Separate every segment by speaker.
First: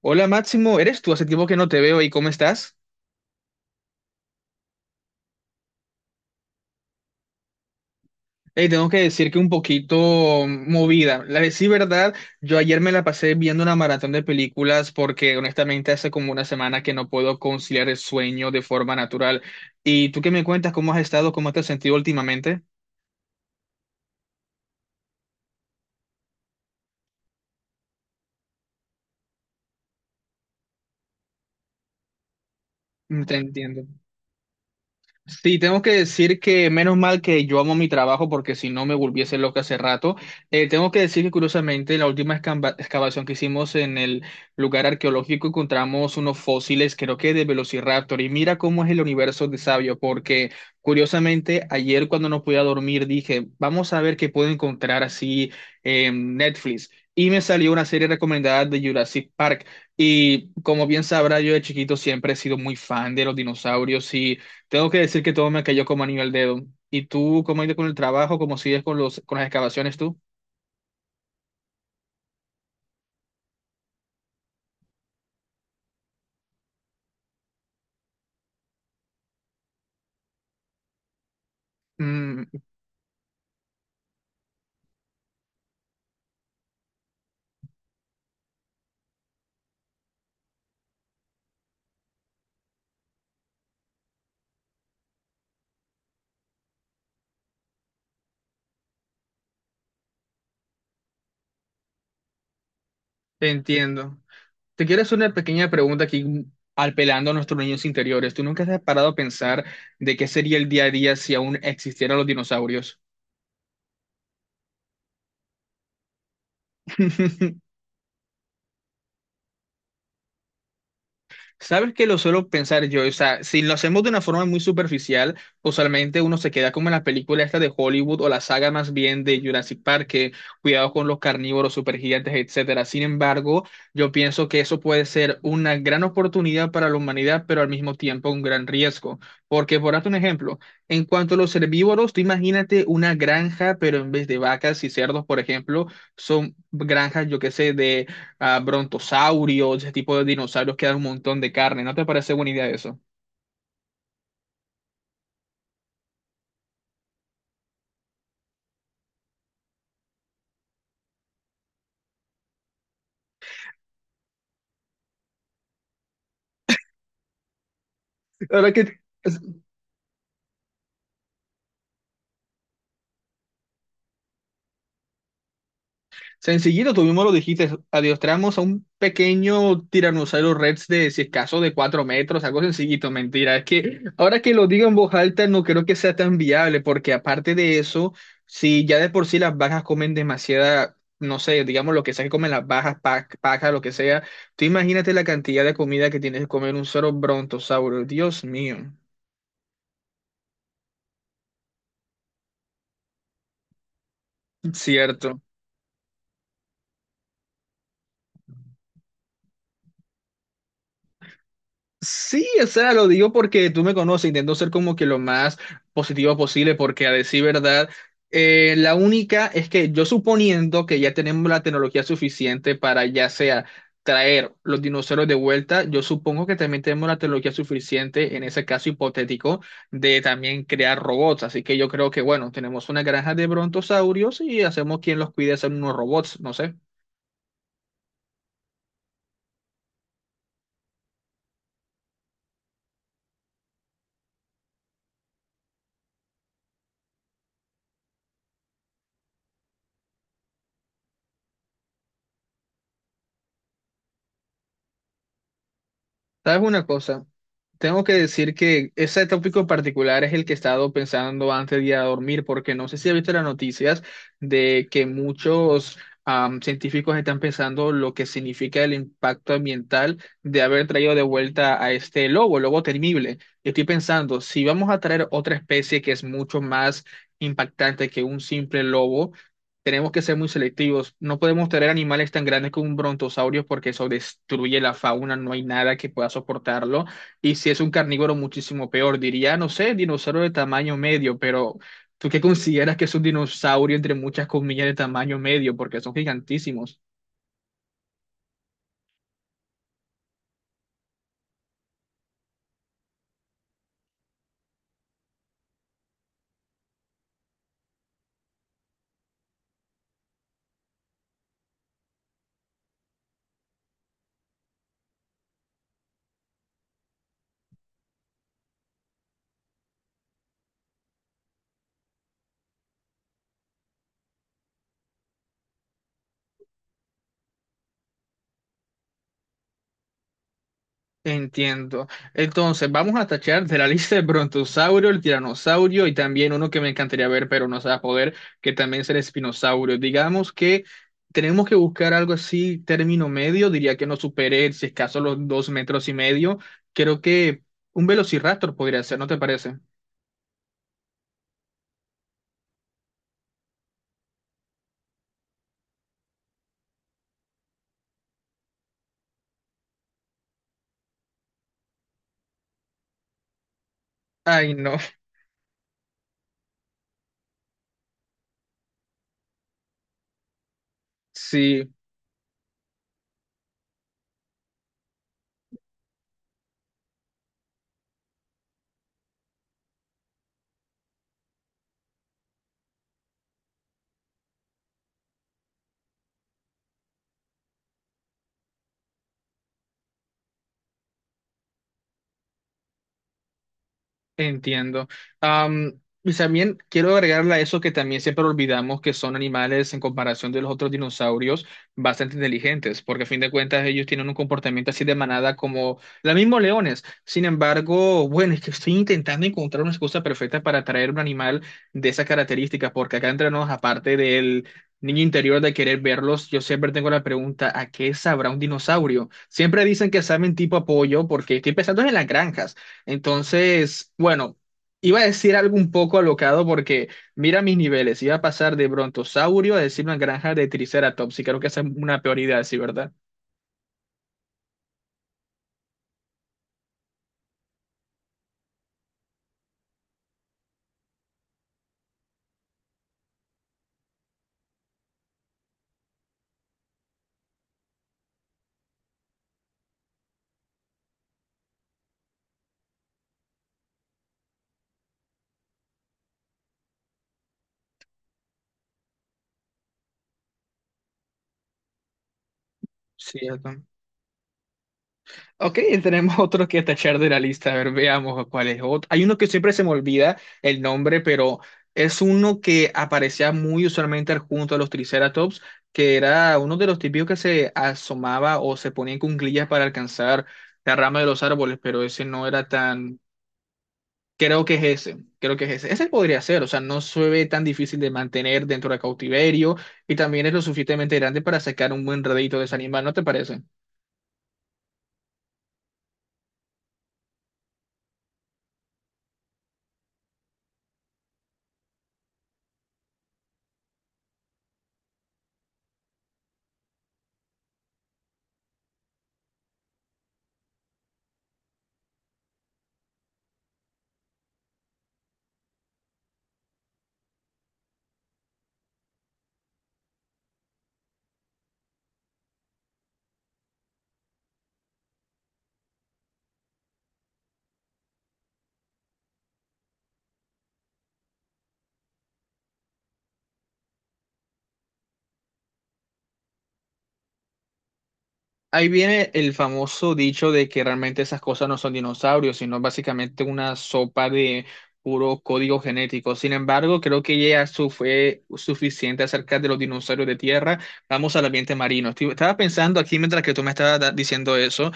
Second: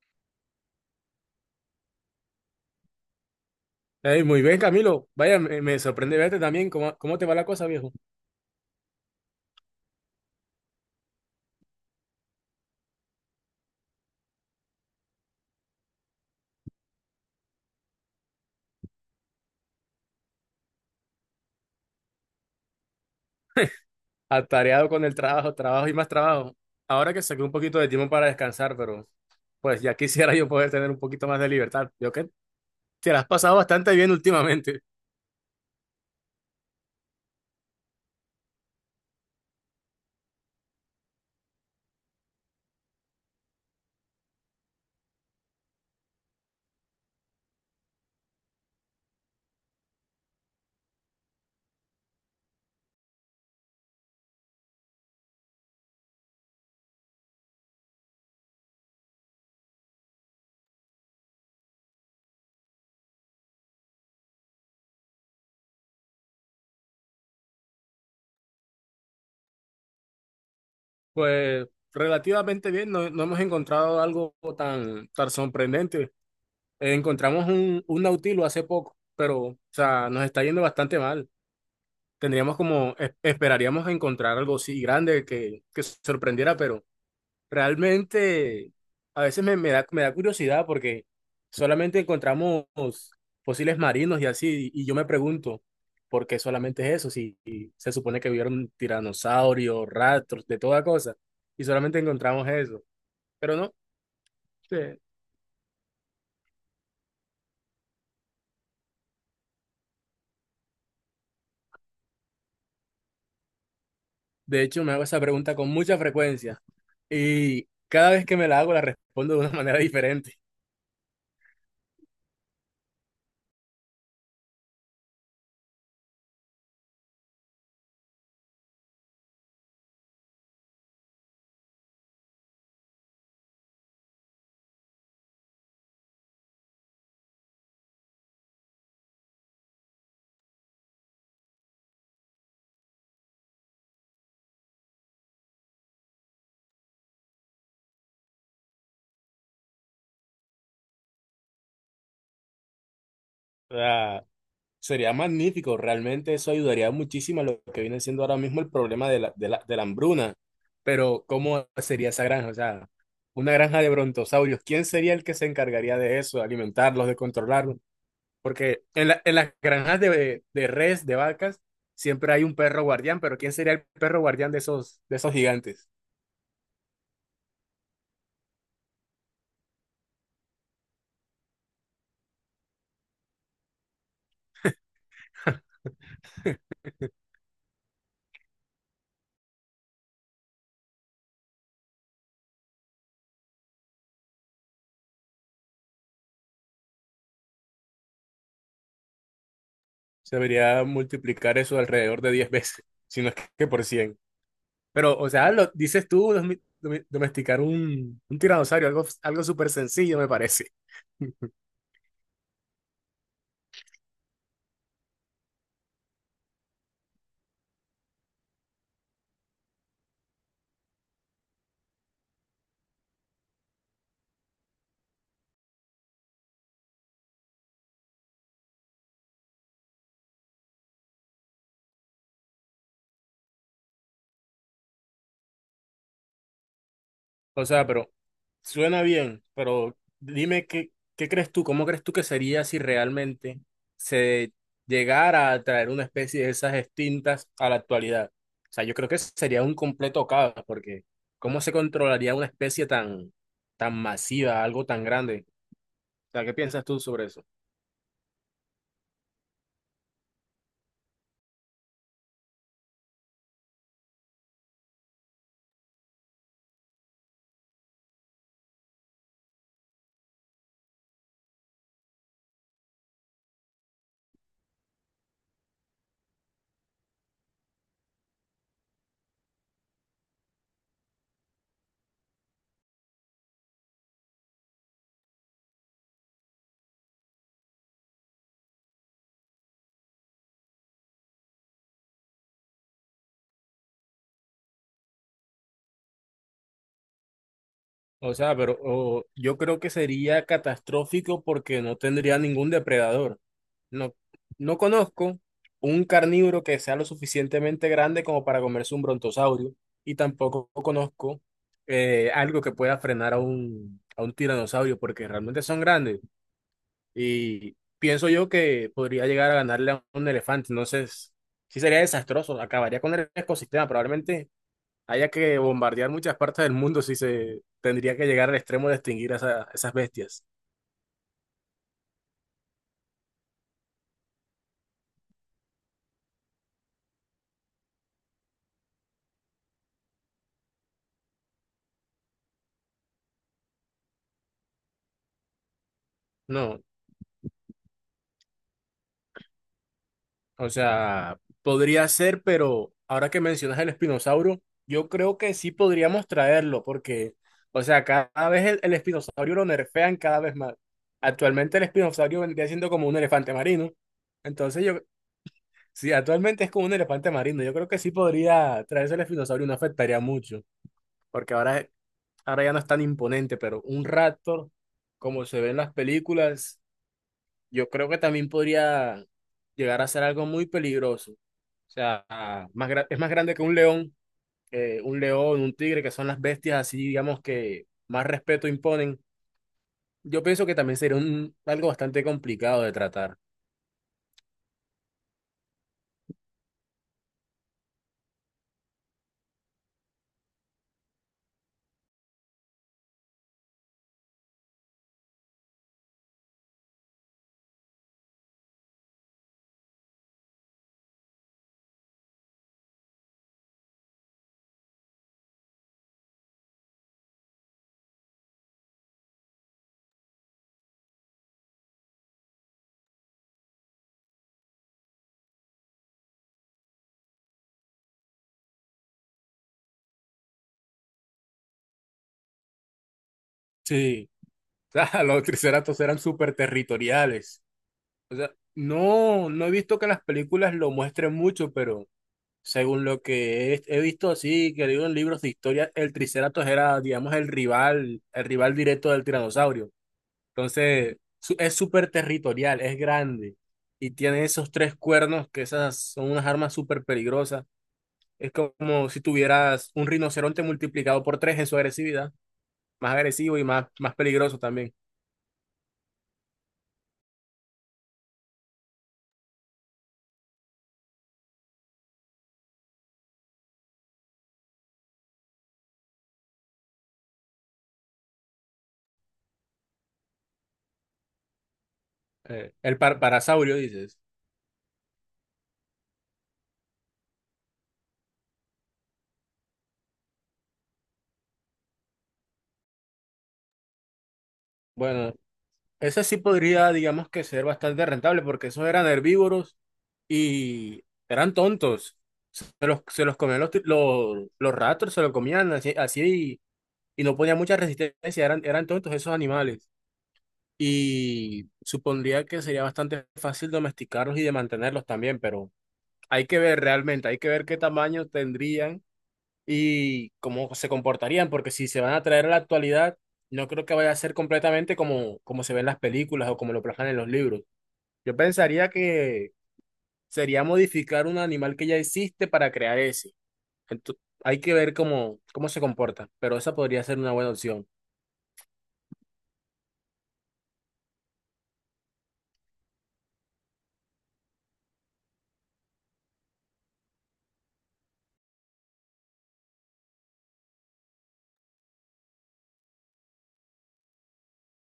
Speaker 1: Hola Máximo, ¿eres tú? Hace tiempo que no te veo y ¿cómo estás?
Speaker 2: Ey, muy bien, Camilo. Vaya, me sorprende verte también. ¿Cómo te va la cosa, viejo?
Speaker 1: Hey, tengo que decir que un poquito movida. La de sí, verdad, yo ayer me la pasé viendo una maratón de películas porque honestamente hace como una semana que no puedo conciliar el sueño de forma natural. ¿Y tú qué me cuentas? ¿Cómo has estado? ¿Cómo te has sentido últimamente?
Speaker 2: Atareado con el trabajo, trabajo y más trabajo. Ahora que saqué un poquito de tiempo para descansar, pero pues ya quisiera yo poder tener un poquito más de libertad. Yo que te la has
Speaker 1: Te
Speaker 2: pasado
Speaker 1: entiendo.
Speaker 2: bastante bien últimamente.
Speaker 1: Sí, tengo que decir que menos mal que yo amo mi trabajo porque si no me volviese loca hace rato. Tengo que decir que curiosamente la última excavación que hicimos en el lugar arqueológico encontramos unos fósiles, creo que de Velociraptor. Y mira cómo es el universo de sabio, porque curiosamente ayer cuando no podía dormir dije, vamos a ver qué puedo encontrar así en Netflix. Y me salió una serie recomendada de Jurassic Park. Y como bien sabrá, yo de chiquito siempre he sido muy fan de los dinosaurios y... Tengo que decir que todo me cayó como anillo al dedo. ¿Y tú cómo has ido con el trabajo? ¿Cómo sigues con con las excavaciones tú?
Speaker 2: Pues relativamente bien, no hemos encontrado algo tan sorprendente. Encontramos un nautilo hace poco, pero o sea, nos está yendo bastante mal.
Speaker 1: Mm,
Speaker 2: Tendríamos como, esperaríamos encontrar algo así grande que sorprendiera, pero. Realmente, a veces me da curiosidad porque solamente encontramos fósiles marinos y así, y yo me pregunto, ¿por qué solamente es eso? Si se supone que vivieron tiranosaurios, rastros, de toda cosa, y solamente encontramos eso.
Speaker 1: te
Speaker 2: Pero no,
Speaker 1: entiendo. Te
Speaker 2: de,
Speaker 1: quiero hacer una pequeña pregunta aquí, apelando a nuestros niños interiores. ¿Tú nunca te has parado a pensar de qué sería el día a día si aún existieran los dinosaurios?
Speaker 2: de hecho me hago esa pregunta con mucha frecuencia, y cada vez que me la hago la respondo de una manera diferente.
Speaker 1: Sabes que lo suelo pensar yo, o sea, si lo hacemos de una forma muy superficial, usualmente uno se queda como en la película esta de Hollywood o la saga más bien de Jurassic Park, que cuidado con los carnívoros, supergigantes, etcétera. Sin embargo, yo pienso que eso puede ser una gran oportunidad para la humanidad, pero al mismo tiempo un gran riesgo. Porque, por darte un ejemplo, en cuanto a los herbívoros, tú imagínate una granja, pero en vez de vacas y cerdos, por ejemplo, son granjas, yo qué sé, de a brontosaurios, ese tipo de dinosaurios que dan un montón de carne. ¿No te parece buena idea eso?
Speaker 2: O sea, sería magnífico, realmente eso ayudaría muchísimo a lo que viene siendo ahora mismo el problema de la hambruna. Pero, ¿cómo sería esa granja? O sea, una granja de brontosaurios, ¿quién sería el que se encargaría de eso, de alimentarlos, de controlarlos?
Speaker 1: La verdad
Speaker 2: Porque
Speaker 1: que
Speaker 2: en
Speaker 1: es-
Speaker 2: las granjas de res, de vacas, siempre hay un perro guardián, pero ¿quién sería el perro guardián de esos gigantes?
Speaker 1: Sencillito, tú mismo lo dijiste, adiestramos a un pequeño tiranosaurio rex de, si es caso, de cuatro metros, algo sencillito, mentira. Es que ahora que lo digo en voz alta, no creo que sea tan viable, porque aparte de eso, si ya de por sí las bajas comen demasiada, no sé, digamos lo que sea que comen las bajas, paja, lo que sea, tú imagínate la cantidad de comida que tienes que comer un solo brontosaurio, Dios mío,
Speaker 2: Se debería multiplicar eso alrededor de 10 veces, si no es que por 100. Pero, o
Speaker 1: cierto.
Speaker 2: sea, lo dices tú, domesticar un tiranosaurio, algo súper sencillo me parece.
Speaker 1: Sí, o sea, lo digo porque tú me conoces, intento ser como que lo más positivo posible, porque a decir verdad, la única es que yo suponiendo que ya tenemos la tecnología suficiente para ya sea traer los dinosaurios de vuelta, yo supongo que también tenemos la tecnología suficiente en ese caso hipotético de también crear robots, así que yo creo que bueno, tenemos una granja de brontosaurios y hacemos quien los cuide hacer unos robots, no sé.
Speaker 2: O sea, pero suena bien, pero dime qué crees tú, cómo crees tú que sería si realmente se llegara a traer una especie de esas extintas a la actualidad. O sea, yo creo que sería un completo caos, porque ¿cómo se controlaría una especie tan masiva, algo tan grande? O sea, ¿qué
Speaker 1: ¿Sabes
Speaker 2: piensas
Speaker 1: una
Speaker 2: tú sobre
Speaker 1: cosa?
Speaker 2: eso?
Speaker 1: Tengo que decir que ese tópico en particular es el que he estado pensando antes de ir a dormir, porque no sé si has visto las noticias de que muchos científicos están pensando lo que significa el impacto ambiental de haber traído de vuelta a este lobo, el lobo temible. Y estoy pensando, si vamos a traer otra especie que es mucho más impactante que un simple lobo, tenemos que ser muy selectivos. No podemos traer animales tan grandes como un brontosaurio porque eso destruye la fauna, no hay nada que pueda soportarlo. Y si es un carnívoro muchísimo peor, diría, no sé, dinosaurio de tamaño medio, pero ¿tú qué consideras que es un dinosaurio entre muchas comillas de tamaño medio? Porque son gigantísimos.
Speaker 2: O sea, pero yo creo que sería catastrófico porque no tendría ningún depredador. No, no conozco un carnívoro que sea lo suficientemente grande como para comerse un brontosaurio y tampoco conozco algo que pueda frenar a un tiranosaurio porque realmente son grandes y pienso yo que podría llegar a ganarle a un elefante. Entonces, sí sería desastroso, acabaría con el ecosistema. Probablemente haya que bombardear muchas partes del mundo si se tendría que llegar al extremo de extinguir a esas bestias.
Speaker 1: Entiendo. Entonces, vamos a tachar de la lista el brontosaurio, el tiranosaurio y también uno que me encantaría ver, pero no se va a poder, que también es el espinosaurio. Digamos que tenemos que buscar algo así, término medio, diría que no supere, si es caso, los dos metros y medio.
Speaker 2: No,
Speaker 1: Creo que un velociraptor podría ser, ¿no te parece?
Speaker 2: o sea, podría ser, pero ahora que mencionas el espinosauro, yo creo que sí podríamos traerlo, porque, o sea, cada vez el espinosaurio lo nerfean cada vez más. Actualmente el espinosaurio vendría siendo como un elefante marino.
Speaker 1: Ay,
Speaker 2: Entonces
Speaker 1: no.
Speaker 2: yo, sí, actualmente es como un elefante marino, yo creo que sí podría traerse el espinosaurio, y no afectaría mucho, porque ahora
Speaker 1: Sí,
Speaker 2: ahora ya no es tan imponente, pero un Raptor, como se ve en las películas, yo creo que también podría llegar a ser algo muy peligroso. O sea, más es más grande que un león, un tigre, que son las bestias así, digamos, que más respeto imponen. Yo pienso que también sería algo bastante complicado de tratar.
Speaker 1: entiendo. Am, y también quiero agregarle a eso que también siempre olvidamos que son animales en comparación de los otros dinosaurios bastante inteligentes, porque a fin de cuentas ellos tienen un comportamiento así de manada como los mismos leones. Sin embargo, bueno, es que estoy intentando encontrar una excusa perfecta para traer un animal de esas características, porque acá entre nos, aparte del niño interior de querer verlos, yo siempre tengo la pregunta, ¿a qué sabrá un dinosaurio? Siempre dicen que saben tipo apoyo, porque estoy pensando en las granjas. Entonces, bueno, iba a decir algo un poco alocado porque mira mis niveles, iba a pasar de brontosaurio a decir una granja de triceratops y creo que esa es una peor idea, sí, ¿verdad?
Speaker 2: Sí, o sea, los triceratops eran súper territoriales. No he visto que las películas lo muestren mucho, pero. Según lo que he visto así, que digo en libros de historia, el Triceratops era, digamos, el rival directo del tiranosaurio. Entonces, es súper territorial, es grande y tiene esos tres cuernos, que esas son unas armas súper peligrosas. Es como si tuvieras un rinoceronte multiplicado por tres en su agresividad, más agresivo y
Speaker 1: Cierto.
Speaker 2: más peligroso también.
Speaker 1: Ok, tenemos otro que tachar de la lista, a ver, veamos cuál es otro. Hay uno que siempre se me olvida el nombre, pero es uno que aparecía muy usualmente junto a los triceratops, que era uno de los típicos que se asomaba o se ponía en cuclillas para alcanzar la rama de los árboles, pero ese no era
Speaker 2: El
Speaker 1: tan
Speaker 2: par- parasaurio, dices.
Speaker 1: Creo que es ese, creo que es ese. Ese podría ser, o sea, no se ve tan difícil de mantener dentro de cautiverio y también es lo suficientemente grande para sacar un buen redito de ese animal, ¿no te parece?
Speaker 2: Bueno, ese sí podría, digamos que ser bastante rentable, porque esos eran herbívoros y eran tontos. Se los comían los ratos, se los comían así, así y no ponían mucha resistencia, eran tontos esos animales. Y supondría que sería bastante fácil domesticarlos y de mantenerlos también, pero hay que ver realmente, hay que ver qué tamaño tendrían y cómo se comportarían, porque si se van a traer a la actualidad, no creo que vaya a ser completamente como se ven las películas o como lo plasman en los libros. Yo pensaría que sería modificar un animal que ya existe para crear ese. Entonces, hay que ver cómo se comporta, pero esa podría ser una buena opción.
Speaker 1: Ahí viene el famoso dicho de que realmente esas cosas no son dinosaurios, sino básicamente una sopa de puro código genético. Sin embargo, creo que ya su fue suficiente acerca de los dinosaurios de tierra. Vamos al ambiente marino. Estaba pensando aquí mientras que tú me estabas diciendo eso.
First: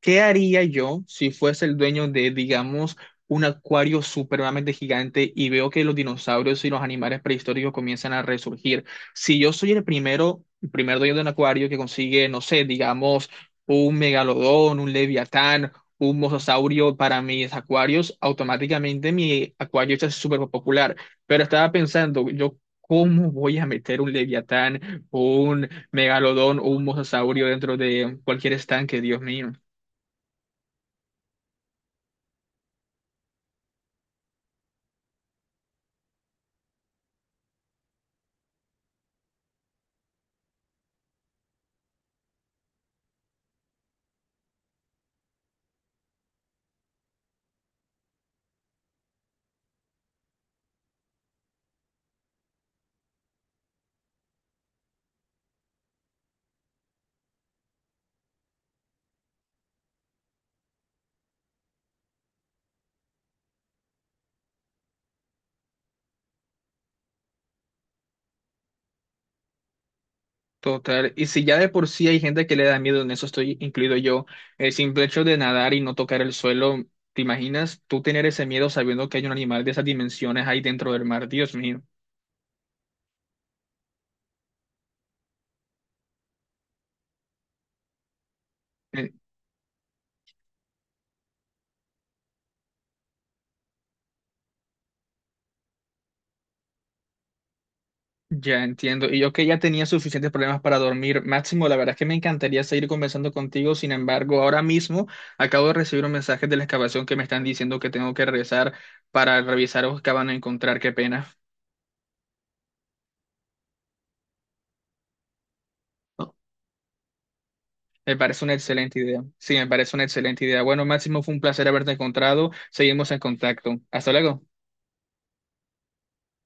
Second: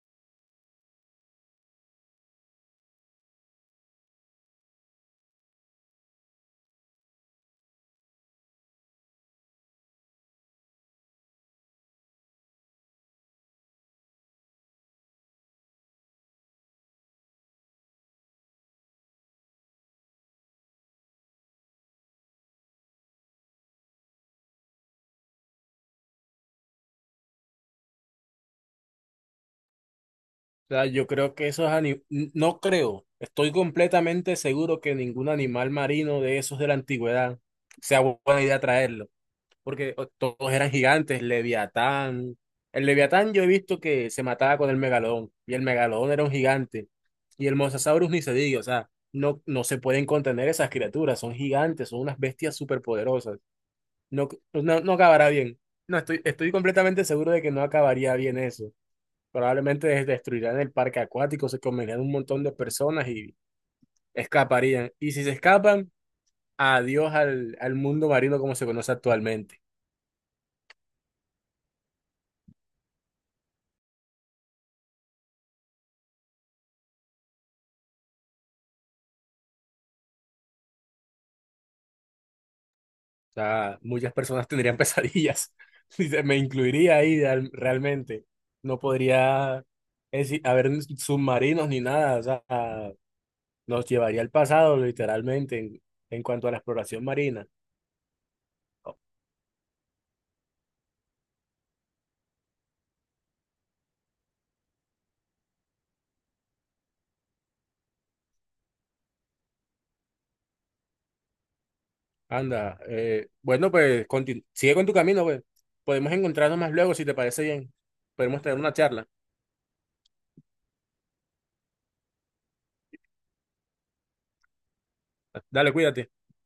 Speaker 1: ¿Qué haría yo si fuese el dueño de, digamos, un acuario supremamente gigante y veo que los dinosaurios y los animales prehistóricos comienzan a resurgir? Si yo soy el primero, el primer dueño de un acuario que consigue, no sé, digamos, un megalodón, un leviatán, un mosasaurio para mis acuarios, automáticamente mi acuario es súper popular. Pero estaba pensando, yo, ¿cómo voy a meter un leviatán, un megalodón o un mosasaurio dentro de cualquier estanque? Dios mío.
Speaker 2: O sea, yo creo que esos animales, no creo, estoy completamente seguro que ningún animal marino de esos de la antigüedad sea buena idea traerlo. Porque todos eran gigantes, Leviatán. El Leviatán yo he visto que se mataba con el Megalodón, y el Megalodón era un gigante, y el Mosasaurus ni se diga, o sea, no se pueden contener esas criaturas, son gigantes, son unas bestias superpoderosas. No, no, no acabará bien. No, estoy completamente seguro de que no acabaría bien eso. Probablemente destruirán el parque acuático, se comerían un montón de personas y escaparían. Y si se escapan, adiós al mundo marino como se conoce actualmente.
Speaker 1: Total, y si ya de por sí hay gente que le da miedo, en eso estoy incluido yo, el simple hecho de nadar y no tocar el suelo, ¿te imaginas tú tener ese miedo sabiendo que hay un animal de esas dimensiones ahí dentro del mar? Dios mío,
Speaker 2: O sea, muchas personas tendrían pesadillas. Y me incluiría ahí realmente. No
Speaker 1: Eh,
Speaker 2: podría haber submarinos ni nada. O sea, nos llevaría al pasado literalmente en cuanto a la exploración marina.
Speaker 1: ya entiendo. Y yo que ya tenía suficientes problemas para dormir. Máximo, la verdad es que me encantaría seguir conversando contigo, sin embargo, ahora mismo acabo de recibir un mensaje de la excavación que me están diciendo que tengo que regresar para revisar o que van a encontrar, qué pena.
Speaker 2: Anda, bueno, pues sigue con tu camino, pues. Podemos encontrarnos más luego si te parece bien.
Speaker 1: Me
Speaker 2: Podemos
Speaker 1: parece una
Speaker 2: tener una
Speaker 1: excelente
Speaker 2: charla.
Speaker 1: idea. Sí, me parece una excelente idea. Bueno, Máximo, fue un placer haberte encontrado. Seguimos en contacto. Hasta luego.
Speaker 2: Dale, cuídate.